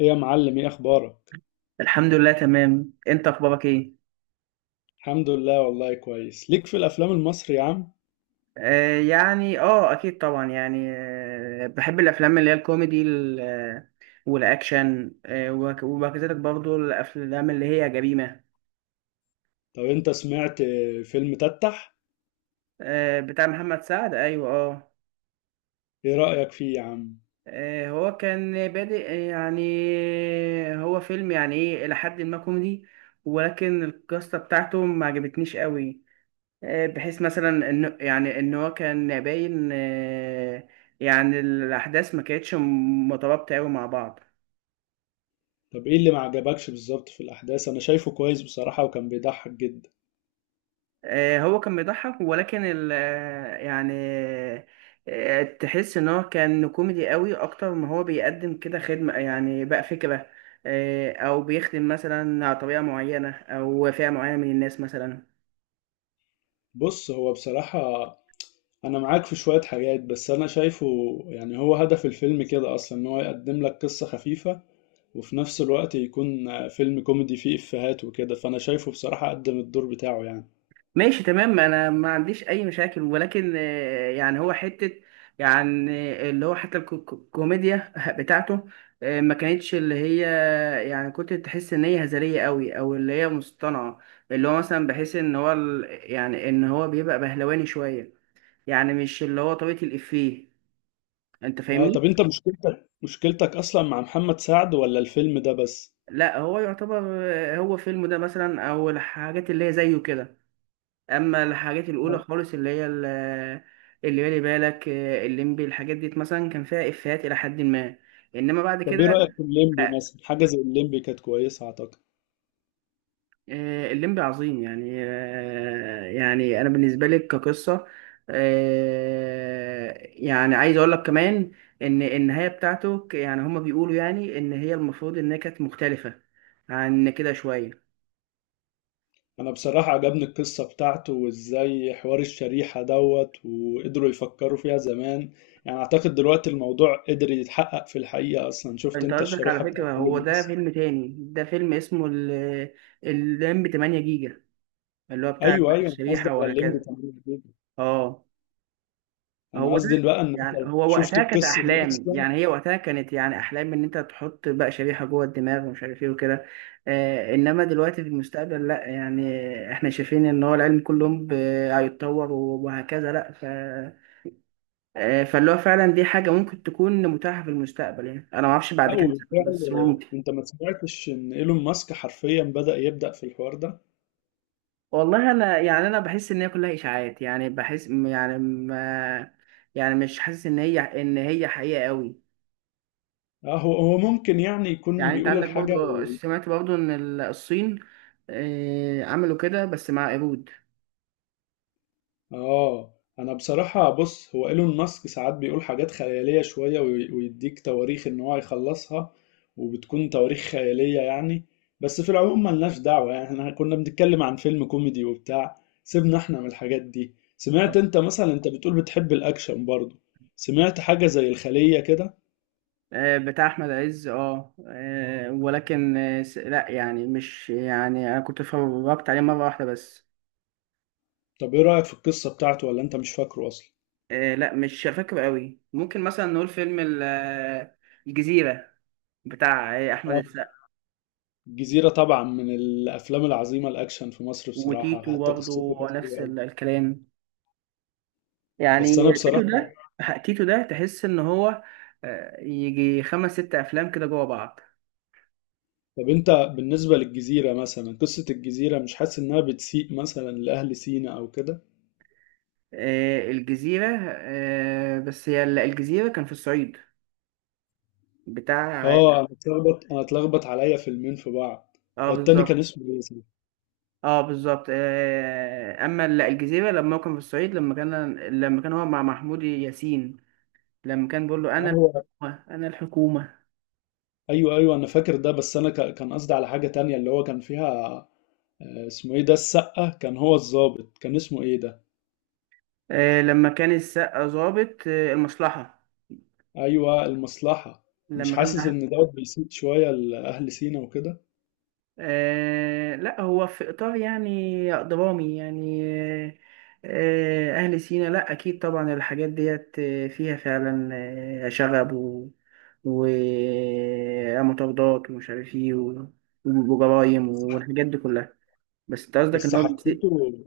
ايه يا معلم، ايه اخبارك؟ الحمد لله، تمام. انت اخبارك ايه؟ الحمد لله والله كويس. ليك في الافلام المصري يا عم؟ يعني اكيد طبعا يعني. بحب الافلام اللي هي الكوميدي والاكشن وكذلك برضو الافلام اللي هي جريمة. طب انت سمعت فيلم تتح؟ آه، بتاع محمد سعد. ايوه، اه. ايه رأيك فيه يا عم؟ هو كان بادئ يعني. هو فيلم، يعني ايه، الى حد ما كوميدي، ولكن القصة بتاعته ما عجبتنيش قوي. بحيث مثلا انه يعني ان هو كان باين. يعني الاحداث ما كانتش مترابطه قوي مع بعض. طب ايه اللي ما عجبكش بالظبط في الاحداث؟ انا شايفه كويس بصراحة وكان بيضحك جدا. هو كان بيضحك ولكن ال آه، يعني تحس ان هو كان كوميدي قوي اكتر ما هو بيقدم كده خدمه، يعني بقى فكره. او بيخدم مثلا على طريقه معينه او فئه معينه من الناس مثلا. بص هو بصراحة انا معاك في شوية حاجات بس انا شايفه يعني هو هدف الفيلم كده اصلا ان هو يقدم لك قصة خفيفة، وفي نفس الوقت يكون فيلم كوميدي فيه افيهات وكده، فانا شايفه بصراحة قدم الدور بتاعه يعني. ماشي، تمام. انا ما عنديش اي مشاكل، ولكن يعني هو حتة، يعني، اللي هو حتى الكوميديا بتاعته ما كانتش اللي هي، يعني كنت تحس ان هي هزلية قوي او اللي هي مصطنعة. اللي هو مثلا بحس ان هو يعني ان هو بيبقى بهلواني شوية، يعني مش اللي هو طريقة الافيه. انت اه، فاهمني؟ طب انت مشكلتك اصلا مع محمد سعد ولا الفيلم ده بس؟ لا، هو يعتبر هو فيلم ده مثلا او الحاجات اللي هي زيه كده، اما الحاجات الاولى آه. خالص اللي هي اللي بالي بالك الليمبي، الحاجات دي مثلا كان فيها افيهات الى حد ما، انما بعد طب ايه كده رأيك في الليمبي مثلا؟ حاجة زي الليمبي كانت كويسة اعتقد. الليمبي عظيم يعني. يعني انا بالنسبه لك كقصه، يعني عايز اقول لك كمان ان النهايه بتاعته يعني هما بيقولوا يعني ان هي المفروض انها كانت مختلفه عن كده شويه. انا بصراحة عجبني القصة بتاعته، وازاي حوار الشريحة دوت وقدروا يفكروا فيها زمان. يعني اعتقد دلوقتي الموضوع قدر يتحقق في الحقيقة اصلا. شفت انت انت قصدك، على الشريحة بتاعت فكره، كل هو ده الناس؟ فيلم تاني، ده فيلم اسمه الليمبي 8 جيجا، اللي هو بتاع ايوه ايوه، انا قصدي الشريحة على الليمبي وهكذا. تمام جدا. اه، انا هو ده. قصدي بقى ان انت يعني هو شفت وقتها كانت القصة دي أحلام، اصلا. يعني هي وقتها كانت يعني أحلام إن أنت تحط بقى شريحة جوه الدماغ ومش عارف إيه وكده. إنما دلوقتي في المستقبل لأ، يعني إحنا شايفين إن هو العلم كل يوم هيتطور وهكذا، لأ، ف فاللي هو فعلا دي حاجة ممكن تكون متاحة في المستقبل. يعني أنا معرفش بعد لا كام سنة بس وبالفعل، هو ممكن. انت ما سمعتش ان ايلون ماسك حرفيا يبدأ في الحوار ده؟ والله انا يعني انا بحس ان هي كلها اشاعات. يعني بحس يعني ما يعني مش حاسس ان هي حقيقه قوي. اه، هو ممكن يعني يكون يعني انت بيقول عندك الحاجة برضو، و... سمعت برضو ان الصين عملوا كده بس مع قرود. اه انا بصراحة، بص، هو ايلون ماسك ساعات بيقول حاجات خيالية شوية، ويديك تواريخ ان هو هيخلصها، وبتكون تواريخ خيالية يعني. بس في العموم ملناش دعوة، يعني احنا كنا بنتكلم عن فيلم كوميدي وبتاع. سيبنا احنا من الحاجات دي. سمعت انت مثلا، انت بتقول بتحب الاكشن برضه، سمعت حاجة زي الخلية كده؟ بتاع احمد عز. ولكن لا، يعني مش، يعني انا كنت اتفرجت عليه مره واحده بس. طب ايه رأيك في القصة بتاعته ولا انت مش فاكره اصلا؟ لا، مش فاكر قوي. ممكن مثلا نقول فيلم الجزيره، بتاع احمد السقا، الجزيرة طبعا من الأفلام العظيمة الأكشن في مصر بصراحة، وتيتو حتى قصته برضه كانت حلوة نفس أوي. الكلام، يعني. بس أنا تيتو بصراحة ده، تحس ان هو يجي خمس ست افلام كده جوا بعض. طب أنت بالنسبة للجزيرة مثلا، قصة الجزيرة مش حاسس إنها بتسيء مثلا لأهل سينا أو كده؟ الجزيرة، بس هي الجزيرة كان في الصعيد، بتاع. آه أنا اتلخبط عليا فيلمين في بعض. اه، هو التاني كان بالظبط. اسمه إيه؟ صح؟ اه، بالظبط. اما الجزيرة لما هو كان في الصعيد، لما كان هو مع محمود ياسين، لما كان بيقول له: آه انا هو الحكومة، انا الحكومة. أيوه أيوه، أنا فاكر ده، بس أنا كان قصدي على حاجة تانية اللي هو كان فيها، اسمه إيه ده؟ السقة كان هو الضابط، كان اسمه إيه ده؟ لما كان السقا ظابط المصلحة، أيوه المصلحة. مش لما كان حاسس مع. إن ده بيسيء شوية لأهل سينا وكده؟ لا، هو في إطار يعني درامي يعني. آه أهل سينا، لا أكيد طبعا الحاجات ديت فيها فعلا شغب و ومطاردات ومش عارف ايه وجرايم والحاجات دي كلها. بس انت قصدك بس ان هو، حسيته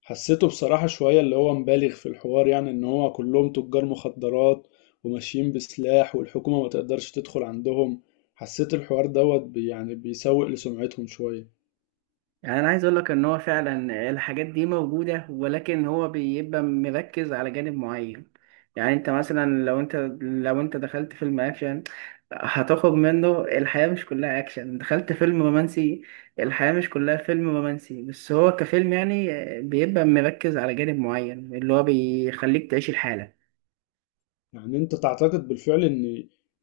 حسيته بصراحة شوية اللي هو مبالغ في الحوار، يعني ان هو كلهم تجار مخدرات وماشيين بسلاح والحكومة ما تقدرش تدخل عندهم. حسيت الحوار دوت يعني بيسوق لسمعتهم شوية. يعني انا عايز اقول لك ان هو فعلا الحاجات دي موجوده، ولكن هو بيبقى مركز على جانب معين. يعني انت مثلا لو انت دخلت فيلم اكشن، هتاخد منه، الحياه مش كلها اكشن. دخلت فيلم رومانسي، الحياه مش كلها فيلم رومانسي، بس هو كفيلم، يعني بيبقى مركز على جانب معين اللي هو بيخليك تعيش الحاله. يعني انت تعتقد بالفعل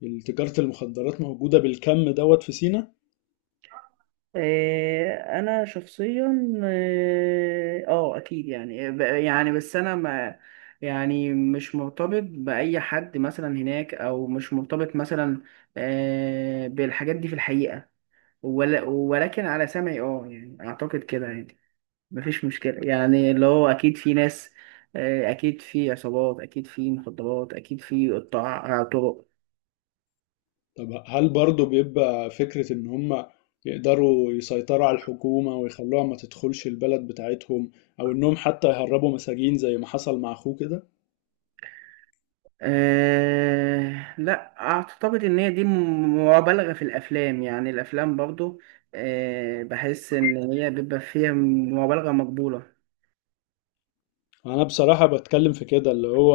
ان تجارة المخدرات موجودة بالكم دوت في سينا؟ انا شخصيا، اكيد يعني يعني بس انا ما، يعني مش مرتبط باي حد مثلا هناك، او مش مرتبط مثلا بالحاجات دي في الحقيقه، ولا، ولكن على سمعي اه، يعني اعتقد كده، يعني مفيش مشكله، يعني اللي هو اكيد في ناس، اكيد في عصابات، اكيد في مخدرات، اكيد في قطاع طرق. طب هل برضو بيبقى فكرة ان هم يقدروا يسيطروا على الحكومة ويخلوها ما تدخلش البلد بتاعتهم، او انهم حتى يهربوا مساجين زي ما حصل مع اخوه كده؟ لا، أعتقد إن هي دي مبالغة في الأفلام، يعني الأفلام برضو بحس إن هي بيبقى فيها مبالغة مقبولة. انا بصراحة بتكلم في كده اللي هو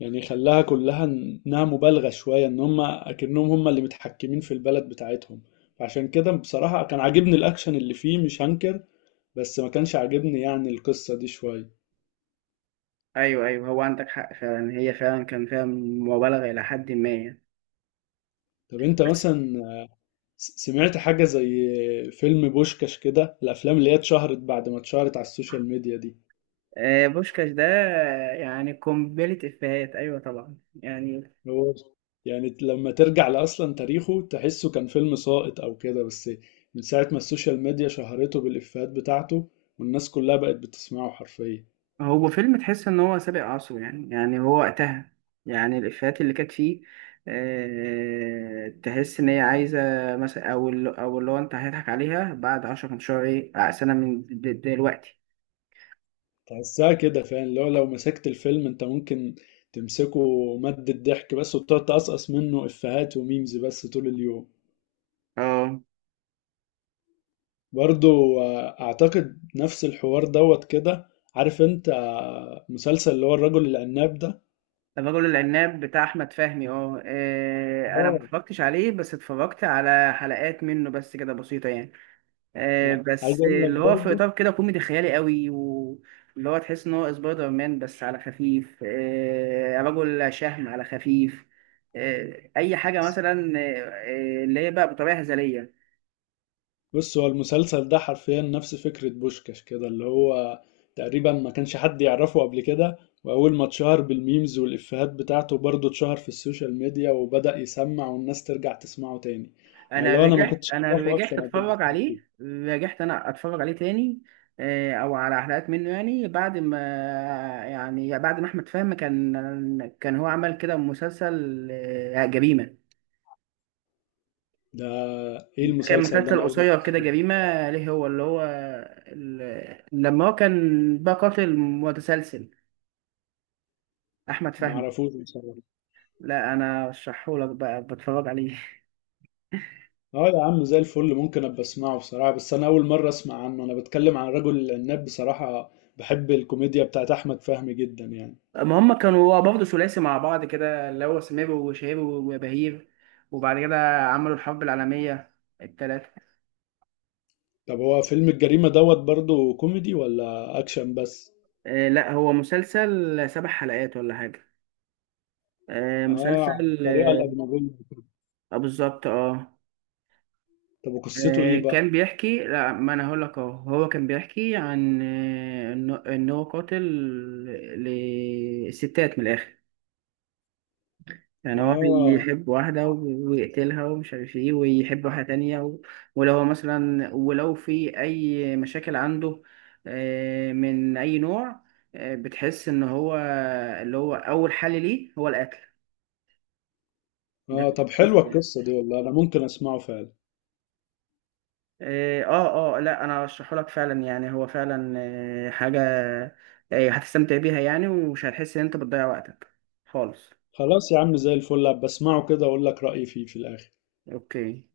يعني خلاها كلها انها مبالغة شوية، ان هم اكنهم هم اللي متحكمين في البلد بتاعتهم. عشان كده بصراحة كان عاجبني الاكشن اللي فيه مش هنكر، بس ما كانش عاجبني يعني القصة دي شوية. أيوه، أيوه، هو عندك حق. فعلا هي فعلا كان فيها مبالغة إلى حد ما يعني. طب انت بس مثلا سمعت حاجة زي فيلم بوشكاش كده، الافلام اللي هي اتشهرت بعد ما اتشهرت على السوشيال ميديا دي؟ بوشكاش ده، يعني قنبلة إفيهات، أيوه طبعا يعني. هو يعني لما ترجع لأصلا تاريخه تحسه كان فيلم ساقط أو كده، بس من ساعة ما السوشيال ميديا شهرته بالإفيهات بتاعته والناس كلها بقت بتسمعه حرفيا. هو فيلم تحس ان هو سابق عصره، يعني هو وقتها، يعني الافيهات اللي كانت فيه تحس ان هي عايزه، مثلا، او او اللي هو انت هتضحك عليها بعد 10 15 ايه سنه من دلوقتي. تحسها كده فعلا، لو مسكت الفيلم أنت ممكن تمسكه مادة ضحك بس، وتقعد تقصقص منه إفيهات وميمز بس طول اليوم. اه. برضو أعتقد نفس الحوار دوت كده. عارف أنت مسلسل اللي هو الرجل العناب ده؟ الرجل العناب بتاع احمد فهمي. انا ما اه اتفرجتش عليه، بس اتفرجت على حلقات منه بس كده بسيطه يعني. أنا عايز بس أقول اللي لك هو في برضو، اطار كده كوميدي خيالي قوي، واللي هو تحس ان هو سبايدر مان بس على خفيف، رجل شهم على خفيف، اي حاجه مثلا، اللي هي بقى بطريقه هزليه. بص هو المسلسل ده حرفيا نفس فكرة بوشكاش كده، اللي هو تقريبا ما كانش حد يعرفه قبل كده، وأول ما اتشهر بالميمز والإفيهات بتاعته برضه اتشهر في السوشيال ميديا وبدأ يسمع والناس ترجع تسمعه تاني. يعني انا اللي هو أنا ما رجعت كنتش انا أعرفه رجعت أصلا قبل اتفرج الإفيهات عليه، دي. رجعت انا اتفرج عليه تاني، او على حلقات منه، يعني بعد ما، يعني بعد ما احمد فهمي كان هو عمل كده مسلسل جريمه. ده إيه كان المسلسل ده؟ أنا مسلسل أول مرة قصير كده أسمعه. جريمة، ليه، هو اللي هو لما هو كان بقى قاتل متسلسل، أحمد ما فهمي. أعرفوش بصراحة. لا، أنا رشحهولك بقى، بتفرج عليه. أه يا عم زي الفل، ممكن أبقى أسمعه بصراحة، بس أنا أول مرة أسمع عنه. أنا بتكلم عن رجل العناب بصراحة، بحب الكوميديا بتاعت أحمد فهمي جدا يعني. ما هم كانوا برضه ثلاثي مع بعض كده، اللي هو سمير وشهير وبهير، وبعد كده عملوا الحرب العالمية التلاتة. طب هو فيلم الجريمة دوت برضه كوميدي ولا أكشن بس؟ لا، هو مسلسل سبع حلقات ولا حاجة، آه على مسلسل الطريقة الأجنبية كده. بالظبط، اه. طب وقصته إيه بقى؟ كان بيحكي، لا، ما انا هقول لك اهو. هو كان بيحكي عن إن هو قاتل لستات، من الاخر. يعني هو آه بيحب واحدة ويقتلها ومش عارف ايه، ويحب واحدة تانية و. ولو هو مثلا ولو في اي مشاكل عنده من اي نوع، بتحس ان هو اللي هو اول حل ليه هو القتل. آه طب حلوة القصة دي والله، أنا ممكن أسمعه فعلا. إيه، اه، اه، لا انا ارشحه لك فعلا، يعني هو فعلا حاجه هتستمتع بيها يعني، ومش هتحس ان انت بتضيع وقتك خالص. خلاص يا عم زي الفل، بسمعه كده أقول لك رأيي فيه في الآخر. اوكي.